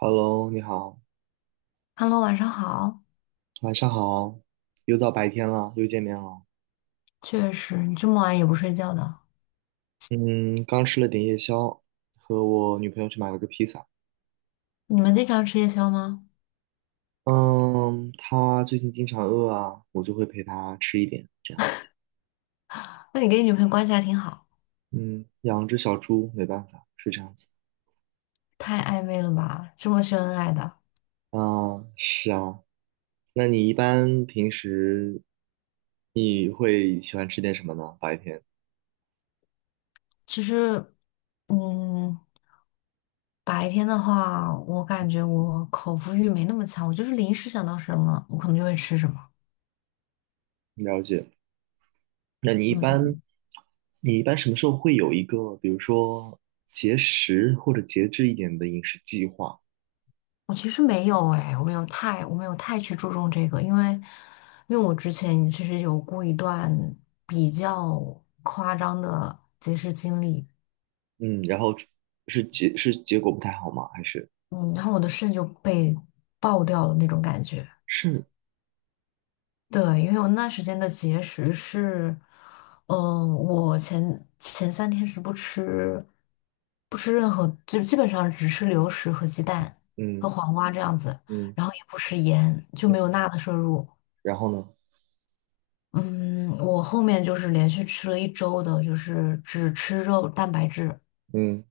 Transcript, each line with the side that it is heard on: right: Hello，你好，
left: Hello，晚上好。
right: 晚上好，又到白天了，又见面了。
left: 确实，你这么晚也不睡觉的，
right: 嗯，刚吃了点夜宵，和我女朋友去买了个披萨。
left: 你们经常吃夜宵吗？
right: 嗯，她最近经常饿啊，我就会陪她吃一点，这样。
left: 那你跟你女朋友关系还挺好，
right: 嗯，养只小猪没办法，是这样子。
left: 太暧昧了吧？这么秀恩爱的。
right: 啊，是啊，那你一般平时你会喜欢吃点什么呢？白天，
left: 其实，嗯，白天的话，我感觉我口腹欲没那么强，我就是临时想到什么，我可能就会吃什么。
right: 了解。那你一
left: 嗯，
right: 般，你一般什么时候会有一个，比如说节食或者节制一点的饮食计划？
left: 我其实没有哎，我没有太去注重这个，因为我之前其实有过一段比较夸张的节食经历。
right: 嗯，然后是结果不太好吗？还是
left: 嗯，然后我的肾就被爆掉了那种感觉。
right: 是
left: 对，因为我那段时间的节食是，嗯、我前三天是不吃，不吃任何，就基本上只吃流食和鸡蛋
right: 嗯
left: 和黄瓜这样子，
right: 嗯
left: 然后也不吃盐，就没
right: 嗯，
left: 有钠的摄入。
right: 然后呢？
left: 嗯，我后面就是连续吃了1周的，就是只吃肉蛋白质，
right: 嗯，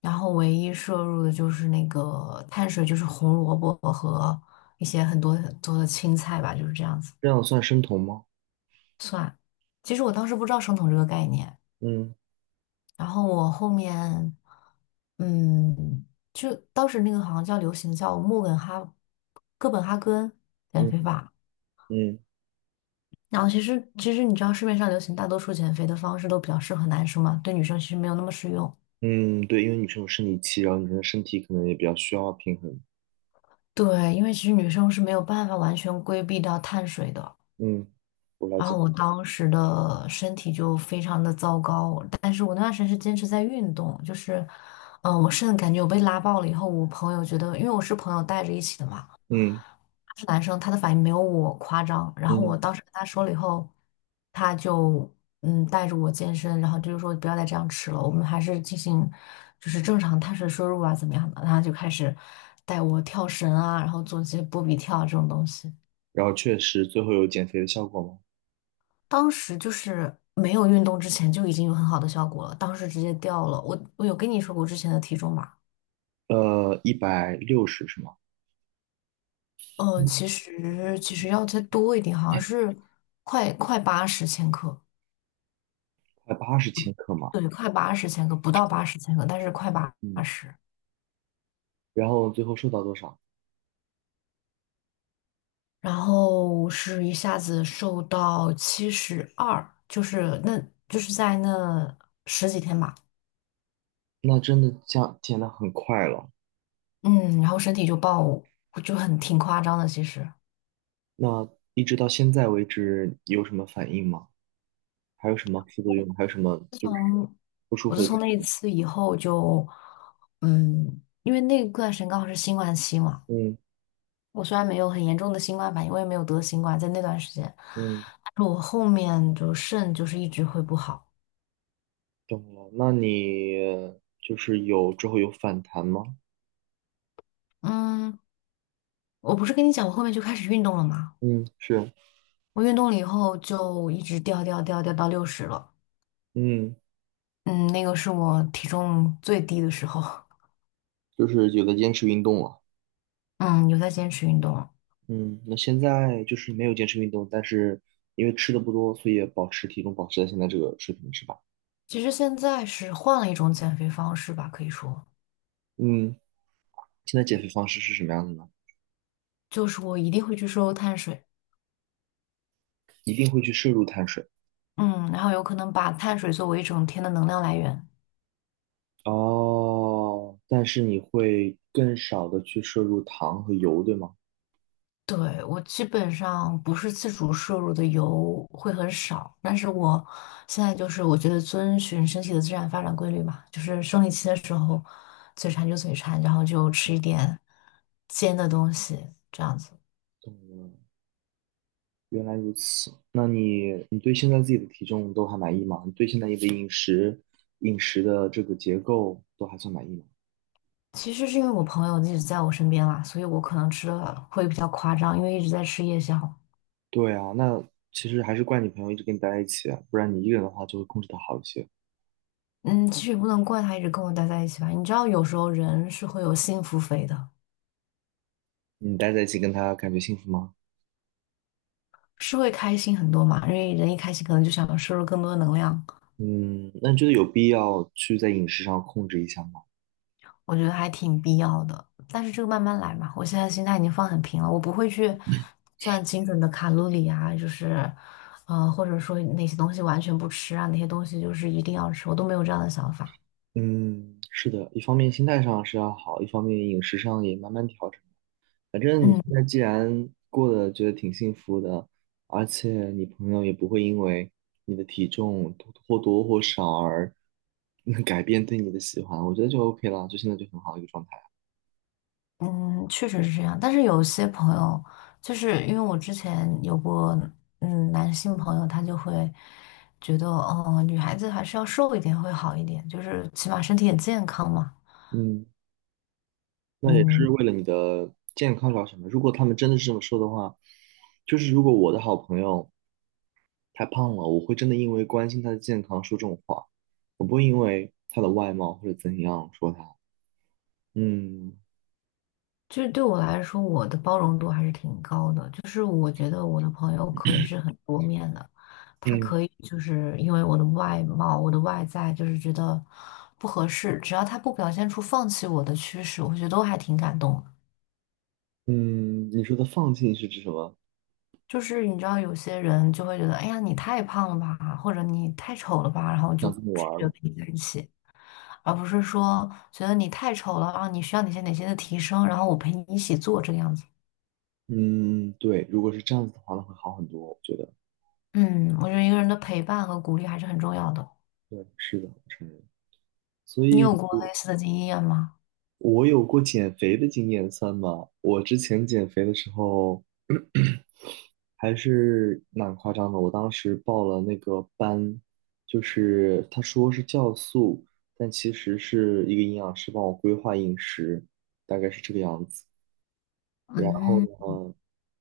left: 然后唯一摄入的就是那个碳水，就是红萝卜和一些很多很多的青菜吧，就是这样子
right: 这样算生酮吗？
left: 算。其实我当时不知道生酮这个概念，
right: 嗯
left: 然后我后面，嗯，就当时那个好像叫流行叫穆根哈哥本哈根减
right: 嗯
left: 肥法。
right: 嗯
left: 然后其实你知道市面上流行大多数减肥的方式都比较适合男生嘛，对女生其实没有那么适用。
right: 嗯，对，因为女生有生理期，然后女生的身体可能也比较需要平衡。
left: 对，因为其实女生是没有办法完全规避掉碳水的。
right: 嗯，我了
left: 然
right: 解。
left: 后我当时的身体就非常的糟糕，但是我那段时间是坚持在运动，就是，我甚至感觉我被拉爆了以后，我朋友觉得，因为我是朋友带着一起的嘛，
right: 嗯。
left: 他是男生，他的反应没有我夸张，然后我
right: 嗯。
left: 当时跟他说了以后，他就带着我健身，然后就是说不要再这样吃了，我们还是进行就是正常碳水摄入啊怎么样的，然后他就开始带我跳绳啊，然后做一些波比跳啊这种东西。
right: 然后确实最后有减肥的效果吗？
left: 当时就是没有运动之前就已经有很好的效果了，当时直接掉了。我有跟你说过之前的体重吧？
right: 呃，160是吗？嗯，
left: 其实要再多一点，好像是快八十千克，
right: 快80千克嘛。
left: 对，快八十千克，不到八十千克，但是快八
right: 嗯，
left: 十。
right: 然后最后瘦到多少？
left: 然后是一下子瘦到72，就是那就是在那十几天吧，
right: 那真的降减的很快了。
left: 嗯，然后身体就爆，就很挺夸张的，其实。
right: 那一直到现在为止有什么反应吗？还有什么副作用？还有什么就是不舒
left: 我
right: 服
left: 自
right: 的地
left: 从那一
right: 方。
left: 次以后就，嗯，因为那段时间刚好是新冠期嘛，
right: 嗯。
left: 我虽然没有很严重的新冠反应，我也没有得新冠，在那段时间，
right: 嗯，
left: 但是我后面就肾就是一直会不好。
right: 懂了。那你就是有之后有反弹吗？
left: 嗯，我不是跟你讲我后面就开始运动了吗？
right: 嗯，是，
left: 我运动了以后就一直掉掉掉掉到60了。
right: 嗯，
left: 嗯，那个是我体重最低的时候。
right: 就是有的坚持运动了。
left: 嗯，有在坚持运动了。
right: 嗯，那现在就是没有坚持运动，但是因为吃的不多，所以也保持体重保持在现在这个水平，是吧？
left: 其实现在是换了一种减肥方式吧，可以说
right: 嗯，现在减肥方式是什么样的呢？
left: 就是我一定会去摄入碳水。
right: 一定会去摄入碳水。
left: 嗯，然后有可能把碳水作为一整天的能量来源。
right: 哦，但是你会更少的去摄入糖和油，对吗？
left: 对，我基本上不是自主摄入的油会很少，但是我现在就是我觉得遵循身体的自然发展规律吧，就是生理期的时候嘴馋就嘴馋，然后就吃一点煎的东西这样子。
right: 懂了，原来如此。那你你对现在自己的体重都还满意吗？你对现在你的饮食饮食的这个结构都还算满意吗？
left: 其实是因为我朋友一直在我身边啦，所以我可能吃的会比较夸张，因为一直在吃夜宵。
right: 对啊，那其实还是怪你朋友一直跟你待在一起啊不然你一个人的话就会控制的好一些。
left: 嗯，其实也不能怪他一直跟我待在一起吧，你知道有时候人是会有幸福肥的。
right: 你待在一起跟他感觉幸福吗？
left: 是会开心很多嘛，因为人一开心，可能就想摄入更多的能量，
right: 嗯，那你觉得有必要去在饮食上控制一下吗？
left: 我觉得还挺必要的。但是这个慢慢来嘛，我现在心态已经放很平了，我不会去算精准的卡路里啊，就是，或者说哪些东西完全不吃啊，哪些东西就是一定要吃，我都没有这样的想法。
right: 嗯，是的，一方面心态上是要好，一方面饮食上也慢慢调整。反正你
left: 嗯
right: 现在既然过得觉得挺幸福的，而且你朋友也不会因为你的体重或多或少而 改变对你的喜欢，我觉得就 OK 了，就现在就很好的一个状态。
left: 嗯，确实是这样。但是有些朋友，就是因为我之前有过，嗯，男性朋友，他就会觉得，哦、女孩子还是要瘦一点会好一点，就是起码身体也健康嘛。
right: 嗯，那也是
left: 嗯，
right: 为了你的健康着想的。如果他们真的是这么说的话，就是如果我的好朋友太胖了，我会真的因为关心他的健康说这种话，我不会因为他的外貌或者怎样说他。嗯。
left: 其实对我来说，我的包容度还是挺高的。就是我觉得我的朋友可以是很多面的，他
right: 嗯。
left: 可以就是因为我的外貌、我的外在，就是觉得不合适，只要他不表现出放弃我的趋势，我觉得都还挺感动的。
right: 嗯，你说的放弃是指什么？
left: 就是你知道，有些人就会觉得，哎呀，你太胖了吧，或者你太丑了吧，然后就
right: 想这么
left: 拒
right: 玩儿
left: 绝
right: 了。
left: 跟你在一起，而不是说觉得你太丑了然后你需要哪些哪些的提升，然后我陪你一起做这个样子。
right: 嗯，对，如果是这样子的话，那会好很多，我觉得。
left: 嗯，我觉得一个人的陪伴和鼓励还是很重要的。
right: 对，是的，我承认。所
left: 你
right: 以
left: 有过
right: 我，
left: 类似的经验吗？
right: 我有过减肥的经验，算吗？我之前减肥的时候，还是蛮夸张的。我当时报了那个班，就是他说是酵素，但其实是一个营养师帮我规划饮食，大概是这个样子。然后
left: 嗯，
right: 呢？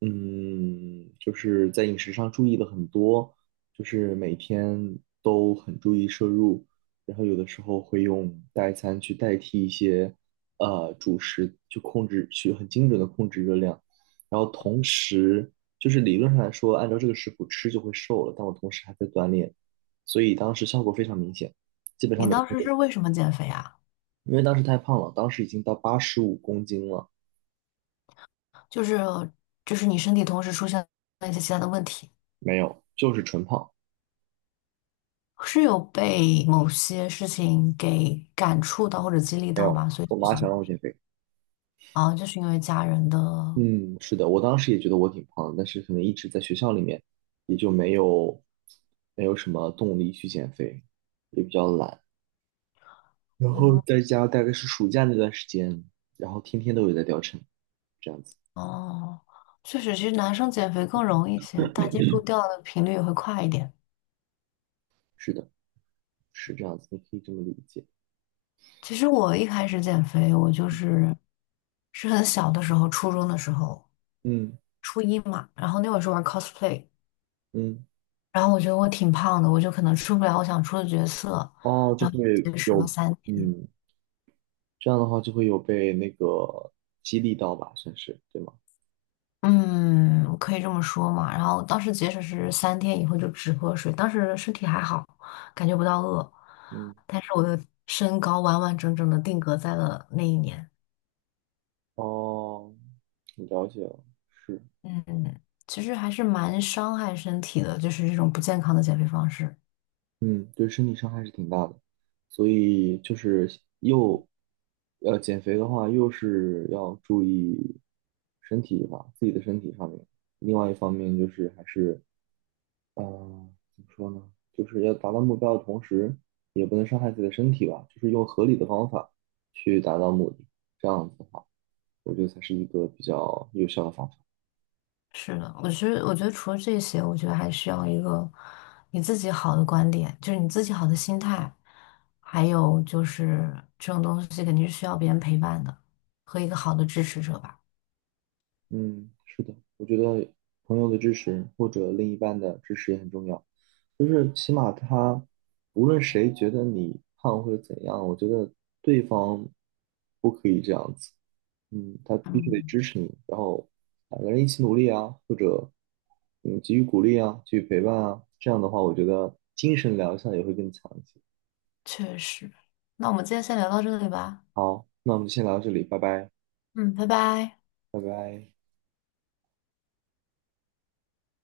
right: 嗯，就是在饮食上注意的很多，就是每天都很注意摄入，然后有的时候会用代餐去代替一些主食，去控制，去很精准的控制热量。然后同时，就是理论上来说，按照这个食谱吃就会瘦了，但我同时还在锻炼，所以当时效果非常明显，基本上
left: 你
right: 每
left: 当
right: 天
left: 时
right: 都，
left: 是为什么减肥啊？
right: 因为当时太胖了，当时已经到85公斤了，
left: 就是你身体同时出现了一些其他的问题，
right: 没有，就是纯胖，
left: 是有被某些事情给感触到或者激励
right: 没
left: 到
right: 有。
left: 吗？所以
right: 我
left: 就
right: 妈
left: 想
right: 想让我减肥。
left: 啊，就是因为家人的，
right: 嗯，是的，我当时也觉得我挺胖的但是可能一直在学校里面，也就没有没有什么动力去减肥，也比较懒。然后在
left: 嗯，
right: 家大概是暑假那段时间，然后天天都有在掉秤，这样子。
left: 哦，确实，其实男生减肥更容易一些，大基数掉的频率也会快一点。
right: 是的，是这样子，你可以这么理解。
left: 其实我一开始减肥，我就是是很小的时候，初中的时候。
right: 嗯。
left: 初一嘛，然后那会儿是玩 cosplay,
right: 嗯。
left: 然后我觉得我挺胖的，我就可能出不了我想出的角色，
right: 哦，就
left: 然后
right: 会
left: 就节食
right: 有，
left: 了三天，
right: 嗯，这样的话就会有被那个激励到吧，算是，对吗？
left: 嗯，可以这么说嘛。然后当时节食是三天以后就只喝水，当时身体还好，感觉不到饿，
right: 嗯，
left: 但是我的身高完完整整的定格在了那一年，
right: 哦，了解了，是。
left: 嗯，其实还是蛮伤害身体的，就是这种不健康的减肥方式。
right: 嗯，对身体伤害是挺大的，所以就是又减肥的话，又是要注意身体吧，自己的身体上面。另外一方面就是还是，怎么说呢？就是要达到目标的同时，也不能伤害自己的身体吧，就是用合理的方法去达到目的。这样子的话，我觉得才是一个比较有效的方法。
left: 是的，我觉得，我觉得除了这些，我觉得还需要一个你自己好的观点，就是你自己好的心态，还有就是这种东西肯定是需要别人陪伴的，和一个好的支持者吧。
right: 嗯，是的，我觉得朋友的支持或者另一半的支持也很重要，就是起码他无论谁觉得你胖或者怎样，我觉得对方不可以这样子，嗯，他必须得
left: 嗯，
right: 支持你，然后两个人一起努力啊，或者给予鼓励啊，给予陪伴啊，这样的话，我觉得精神疗效也会更强一些。
left: 确实。那我们今天先聊到这里吧。
right: 好，那我们就先聊到这里，拜拜，
left: 嗯，拜拜。
right: 拜拜。